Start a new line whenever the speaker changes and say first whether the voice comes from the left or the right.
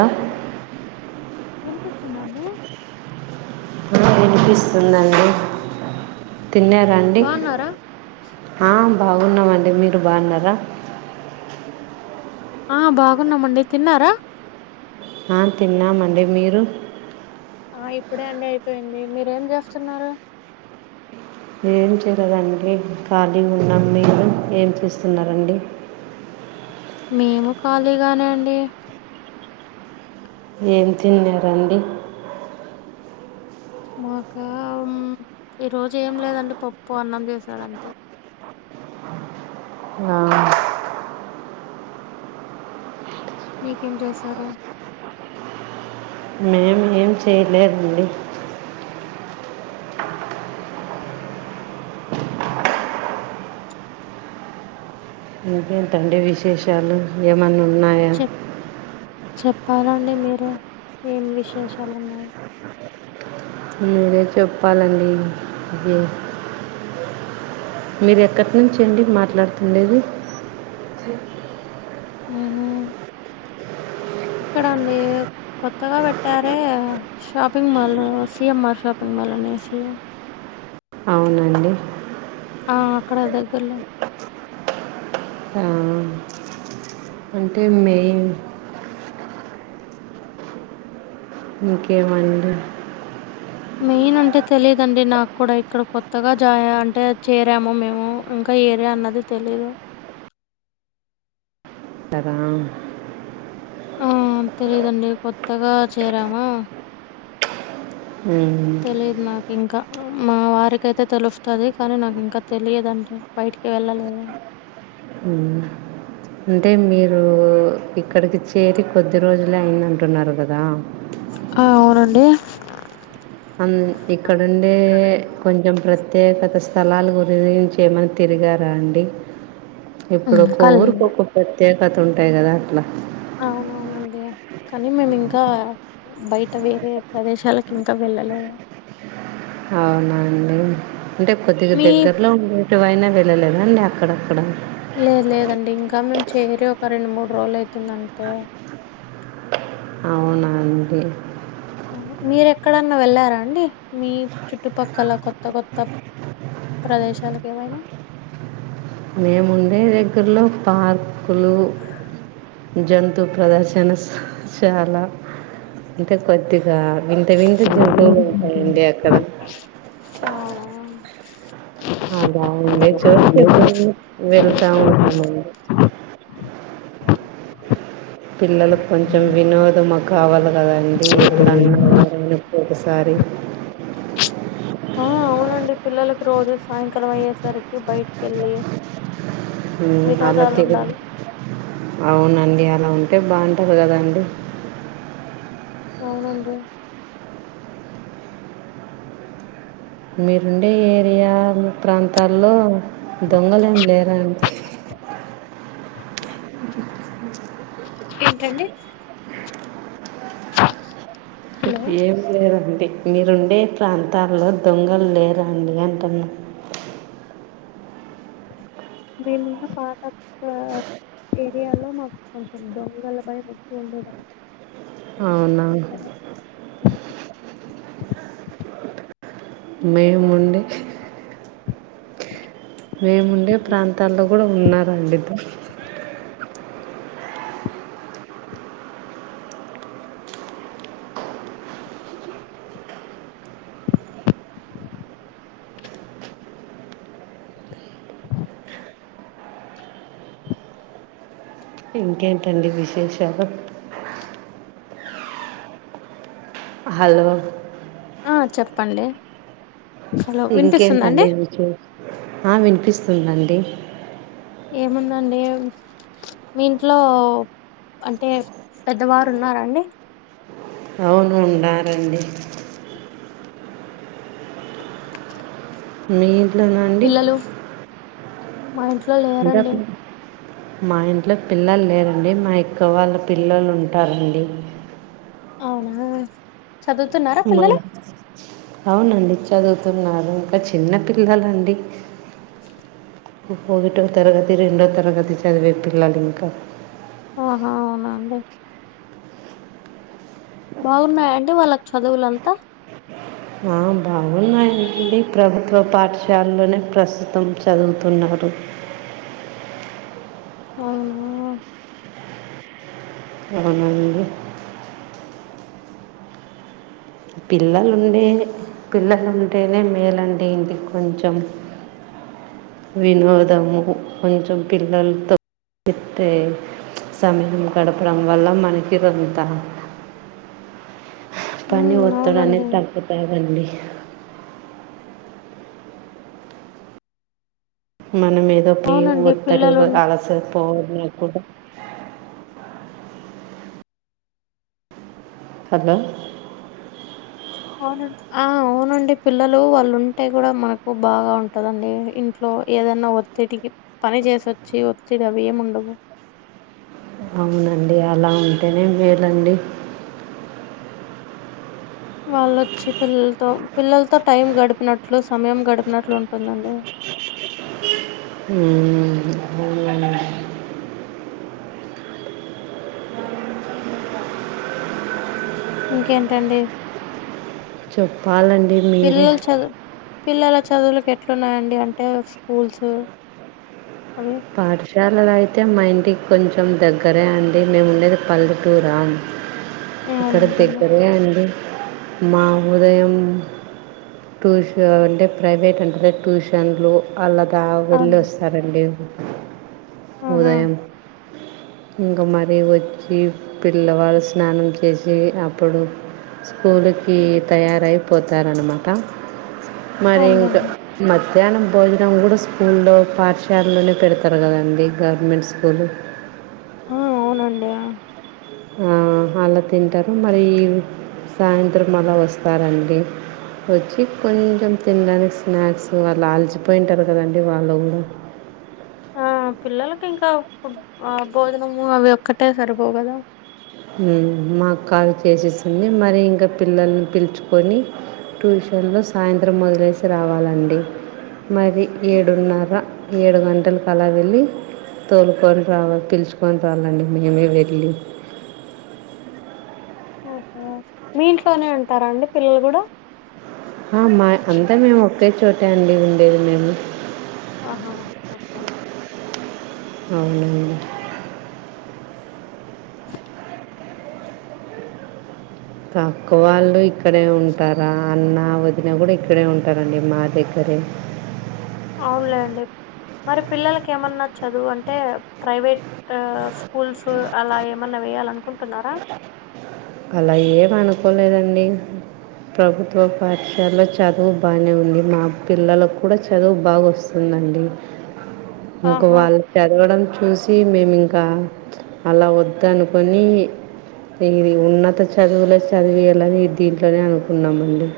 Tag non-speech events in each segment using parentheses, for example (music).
left: Hello వినిపిస్తుందండి.
right: వినిపిస్తుందండి తిన్యారాండి.
left: బాగున్నారా
right: ఆ బాగున్నామండి మీరు బాన్నారా
left: ఆ బాగున్నామండి తిన్నారా.
right: ఆ తిన్నామండి మీరు
left: ఆ ఇప్పుడే అండి అయిపెంది మీరేంజేస్తున్నారు.
right: ఏం చేయలేదండి కలిగున్నం మీరు ఏం చేస్తున్నారండి.
left: మేము కళీగానే అండి.
right: ఏం తిన్నారండి
left: మాకా ఉమ్మ్ ఈరోజు ఏం లేదండి పప్పు అన్నం చేసారు అంతే
right: ఆ
left: మీకేం జేశారు
right: మే ఏం చేయలేదండి ఇంకేంటండి విశేషాలు ఏమన్నా ఉన్నాయా
left: చెప్ చెప్పాలండి మీరే ఏం విశేషాలు ఉన్నాయి
right: మీరే చెప్పాలండి గీ మీరు ఎక్కట్నుంచి అండి మాట్లాడుతుండేది
left: నేను ఇక్కడండి కొత్తగా పెట్టారే shopping mall CMR shopping mall అనేసి
right: అవునండి
left: ఆ అక్కడ దగ్గర్లో
right: ఆహ్ అంటే మే ఇంకేమండి
left: మెయిన్ అంటే తెలిదండి నాక్కూడా ఇక్కడ కొత్తగా జాయ అంటే చేరాము మేము ఇంకా ఏరియా అన్నది తెలీదు
right: టరా
left: తెలిదండి కొత్తగా చేరామా
right: ఉమ్
left: తెలిదు నాకింకా మా వారికైతే తెలుస్తాది కానీ నాకు ఇంకా తెలియదండి బయటికి వెళ్ళలేదా
right: ఉమ్మ్ అంటే మీరు ఇక్కడికి చేరి కొద్ది రోజులే అయిందంటున్నారు కదా
left: ఆ అవునండి
right: అం
left: అన్ని
right: ఇక్కడుండే
left: ఇక్కడుండే
right: కొంచెం ప్ర త్యేకత స్థలాల గురించి ఏమన తిరిగారా అండి ఇప్పుడు
left: హ్మ్.
right: ఒక్కో ఊరికి
left: ఖాళీయే.
right: ఒకొక్క ప్రత్యేకత ఉంటాయి కదా అట్లా
left: అవునవునండి కానీ మేం ఇంకా బయట వేరే ప్రదేశాలకి ఇంకా వెళ్ళలేద
right: అవునా అండి అంటే కొద్దిగా
left: మీ
right: దగ్గర్లో ఉండే టివైనా వెళ్ళలేదాండి అక్కడక్కడ
left: లేదు లేదండి ఇంకా మేము చేరి ఒక రెండు మూడు రోజులు అయితుంది అంతే
right: అవునా అండి
left: మీరు ఎక్కడన్నా వెళ్లారా అండి మీ చుట్టుపక్కల కొత్త కొత్త ప్రదేశాలకు ఏమైనా
right: మేముండే దగ్గర్లో పార్కులు జంతు ప్రదర్శనశాల అంటే కొద్దిగా వింత వింత జంతువులు ఉంటాయండి అక్కడ
left: అవునా
right: అలా ఉండే చోటుకి ఎప్పుడన్నా వెళ్తా ఉంటామండి పిల్లలకు కొంచెం వినోదము కావాల కదండి ఎప్పుడన్నా వారంలో ఒకసారి
left: ఆ అవునండి పిల్లలకి రోజు సాయంకాలం అయ్యేసరికి బయటికి వెళ్ళి
right: ఉమ్ అలా
left: వినోదాలు
right: తిరుదు
left: ఉండాలి
right: అవునండి అలా ఉంటే బాగుంటది కదండి
left: అవునండి
right: మీరుండే ఏరియా ప్రాంతాల్లో దొంగలెమ్ లేరా అండి
left: (inaudible) ఏంటండి హలో
right: ఏం లేదండి మీరుండే ప్రాంతాల్లో దొంగలు లేరా అండి అంటన్నా
left: మేమున్న పాతఓ ఏరియాలో మాకు కొంచెం దొంగల భయం ఎక్కువ ఉండేదండీ ఇడ
right: అవునా
left: చుట్టుపక్కన
right: మేముండె మేముండే ప్రాంతాల్లో కూడా ఉన్నారండి దొం ఇంకేంటండి విశేషాలు హాలో
left: ఆ చెప్పండి హలో
right: ఇంకేంటండి
left: వినిపిస్తుందండి
right: విశేషా ఆ వినిపిస్తుందండి
left: ఏముందండి ఏం మీ ఇంట్లో అంటే పెద్దవారు ఉన్నారా అండి
right: అవును ఉన్నారండి మీ ఇంట్లోనా అండి
left: పిల్లలు మా ఇంట్లో లే
right: ఇంకా పి మా ఇంట్లో పిల్లలు లేరండి మా యక్క వాళ్ళ పిల్లలు ఉంటారండి
left: అవునా చదువుతున్నారా పిల్లలు
right: అవును అండి చదువుతున్నారు ఇంకా చిన్న పిల్లలు అండి ఒకటో తరగతి రెండో తరగతి చదివే పీల్లలు ఇంకా
left: ఆహా అవునా అండి బాగున్నాయ అండి వాళ్ళకి చదువులంతా
right: బాగున్నాయ అండి ప్రభుత్వ పాఠశాలలోనే ప్రస్తుతం చదువుతున్నారు
left: అవునా
right: అవున్ అండి పిల్లలుండే పిల్లలు ఉంటేనే మేలు అండి ఇంటికి కొంచెం వినోదము కొంచెం పిల్లలు చెట్టే సమయం గడపడం వల్ల మనకి కొంత పని
left: ఉమ్
right: ఒత్తిడి
left: అవునండి
right: అనేది తాగుతాది అండి మనం ఏదో పేగు
left: అవునండి
right: కోత్తరు
left: పిల్లలు ఉన్-
right: అలస పోవడం కూడా హలో
left: అవునండి ఆ అవును అండి పిల్లలు వాళ్ళు ఉంటే కూడా మనకు బాగా ఉంటది అండి ఇంట్లో ఏదైనా తిటికి పని చేసొచ్చి వచ్చి ఒత్తిడి అవి ఏం ఉండవు
right: అవును అండి అలా ఉంటేనే మేలు అండి
left: వాళ్ళొచ్చి పిల్లలతో పిల్లలతో టైం గడిపినట్లు సమయం గడిపినట్లు ఉంటుంది అండి
right: ఉహుబల్ల
left: ఇంకేంటండి
right: చెప్పాలండి మీరే
left: పిల్లలు చదువు పిల్లల చదువులకు ఎట్ల ఉన్నాయండి అంటే స్కూల్స్ అవి
right: పాఠశాలలయితే మా ఇంటికి కొంచెం దగ్గరే అండి మేము ఉండేది పల్లెటూరా అని ఇక్కడ
left: అవునండి
right: దగ్గరే అండి మా ఉరే ఏ మ్ ట్యూషన్ అంటే ప్రైవేట్ ఉంటాది ట్యూషన్లు అలాదా వెళ్ళి
left: అవును
right: వస్తారు అండి
left: ఆహా
right: ఉదయం ఇంకా మరీ వచ్చి పిల్లవాళ్ళు స్నానం చేసి అప్పుడు స్కూలుకి తయారైపోతారు అనమాట మరి ఇంకా
left: అవునులేండి
right: మధ్యాహ్నం భోజనం కూడా స్కూల్లో పాఠశాలలోనే పెడతారు కదండి గవర్నమెంట్ స్కూలు
left: ఆ అవును అండి
right: ఆ అలా తింటారు మళ్ళీ సాయంత్రం అలా వస్తారు అండి వచ్చి కొంచెం తినడానికి స్నాక్స్ వాళ్ళు ఆలిసిపోయి ఉంటారు కదా అండి వాళ్ళు కూడా
left: ఆ పిల్లలకి ఇంకా ఫుడ్ ఆ భోజనము అవి ఒక్కటే సరిపోవుగదా
right: హ్మ్ మా కాల్ చేసేసింది మరి ఇంకా పిల్లల్ని పిలుచుకొని ట్యూషన్లో సాయంత్రం వొదిలేసి రావాలి అండి మరి ఏడున్నర ఏడు గంటలకు అలా వెళ్ళి తోలుకొని రావాలి పిలుసుకొని రావాలి అండి మేమే వెళ్ళి
left: ఓహో మీ ఇంట్లోనే ఉంటారా అండి పిల్లలు కూడా
right: మా అంతా మేము ఒకే చోటే అండి ఉండేది మేము
left: ఆహా ఓకే
right: అవును అండి తక్కువ అండి ఇక్కడే ఉంటారా అన్న వదిన కూడా ఇక్కడే ఉంటారు అండి మా దగ్గరే
left: అవునులే అండి మరి పిల్లలకి ఏమన్నా చదువు అంటే ప్రైవేట్ ఆ స్కూల్స్ అలా ఏమన్నా వేయ్యాల అనుకుంటున్నారా
right: అలా ఏం అనుకోలేదండి ప్రభుత్వ పాఠశాలలో చదువు బానే ఉంది మా పిల్లలకు కూడా చదువు బా వస్తుం దండి ఇంకా
left: ఆహా
right: వాళ్ళు చదవడం చూసి మేమింకా అలా వద్ద అనుకని ఇది ఉన్నత చదువులే చదివీయాలని దీంట్లోనే అనుకున్నామండి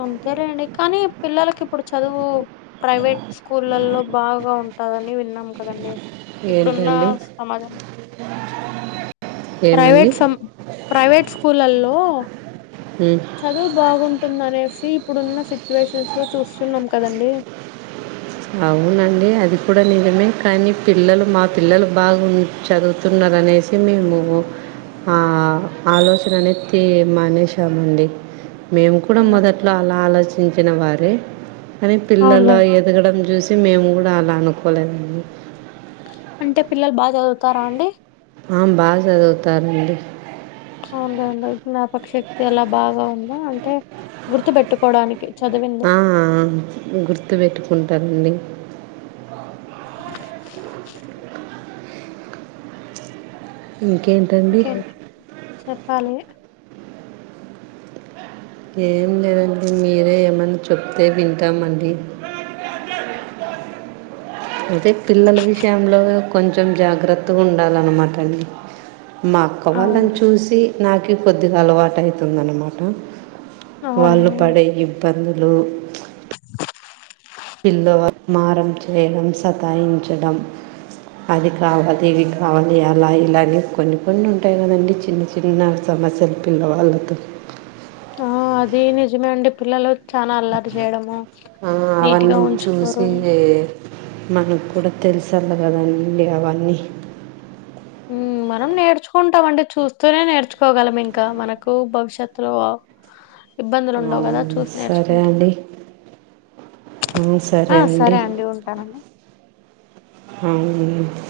left: అంతేలేండి కానీ పిల్లలకి ఇప్పుడు చదువు ప్రైవేట్ స్కూళ్ళలో బాగా ఉంటందని విన్నాం కదండి ఇప్పుడున్న
right: ఏంటండి
left: సమాజం
right: ఏమండి
left: ప్రైవేట్ సం ప్రైవేట్ స్కూలల్లో
right: హ
left: చదువు బాగుంటుంది అనేసి ఇప్పుడున్న సిచ్యువేషన్స్ లో చూస్తున్నాం కదండి
right: అవునండి అది కూడా నిజమే కానీ పిల్లలు మా పిల్లలు బాగుం చదువుతున్నరనేసి మేము ఆ ఆలోచన (unintelligible) మానేసామండి మేము కూడా మొదట్లో అలా ఆలోచించిన వారే కానీ పిల్లల
left: అవునులే
right: ఏద ఎదగడం చూసి మేము కూడా అలా అనుకోలేదండి
left: అంటే పిల్లలు బాగా చదువుతారా అండి
right: ఆ బాగా చదువుతారండి
left: అవునండి జ్ఞాపక శక్తి అలా బాగా ఉందా అంటే గుర్తు పెెట్టుకోవడానికి
right: ఆ గుర్తుపెట్టుకుంటారండి ఇంకేంట
left: ఇంకే చెప్పాలి
right: ఏం లేదండి మీరే ఏమన్నా చెప్తే వింటామండి అదే పిల్లల విషయంలో కొంచెం జాగ్రత్తగా ఉండాలన్నమాట అండి మా అక్క వాళ్ళని
left: అవును
right: చూసి నాకి కొద్దిగా అలవాటు అవుతుందన్నమాట
left: అవునా
right: వాళ్ళు పడే ఇబ్బందులు పిల్లవా మారం చేయడం సతాయించడం అది కావాలి ఇవి కావాలి అలా ఇలానే కొన్ని కొన్ని ఉంటాయి కదండి చిన్న చిన్న సమస్యలు పిల్లవాళ్లతో
left: ఆ అది నిజమే అండి పిల్లలు చనా అల్లారు చేయడము
right: ఆ,
left: నీట్గా
right: అవన్నీ చూసి
left: ఉంచుకోరు
right: మనకు కూడా తెలుసు అంట కదనిండి అవన్నీ
left: ఊ మనం నేర్చుకుంటాం అండి చూస్తూనే నేర్చుకోగలం ఇంకా మనకు భవిష్యత్లో
right: అవును సరే
left: నేర్చుకుంటే.
right: అండి ఊ సరే అండి అవు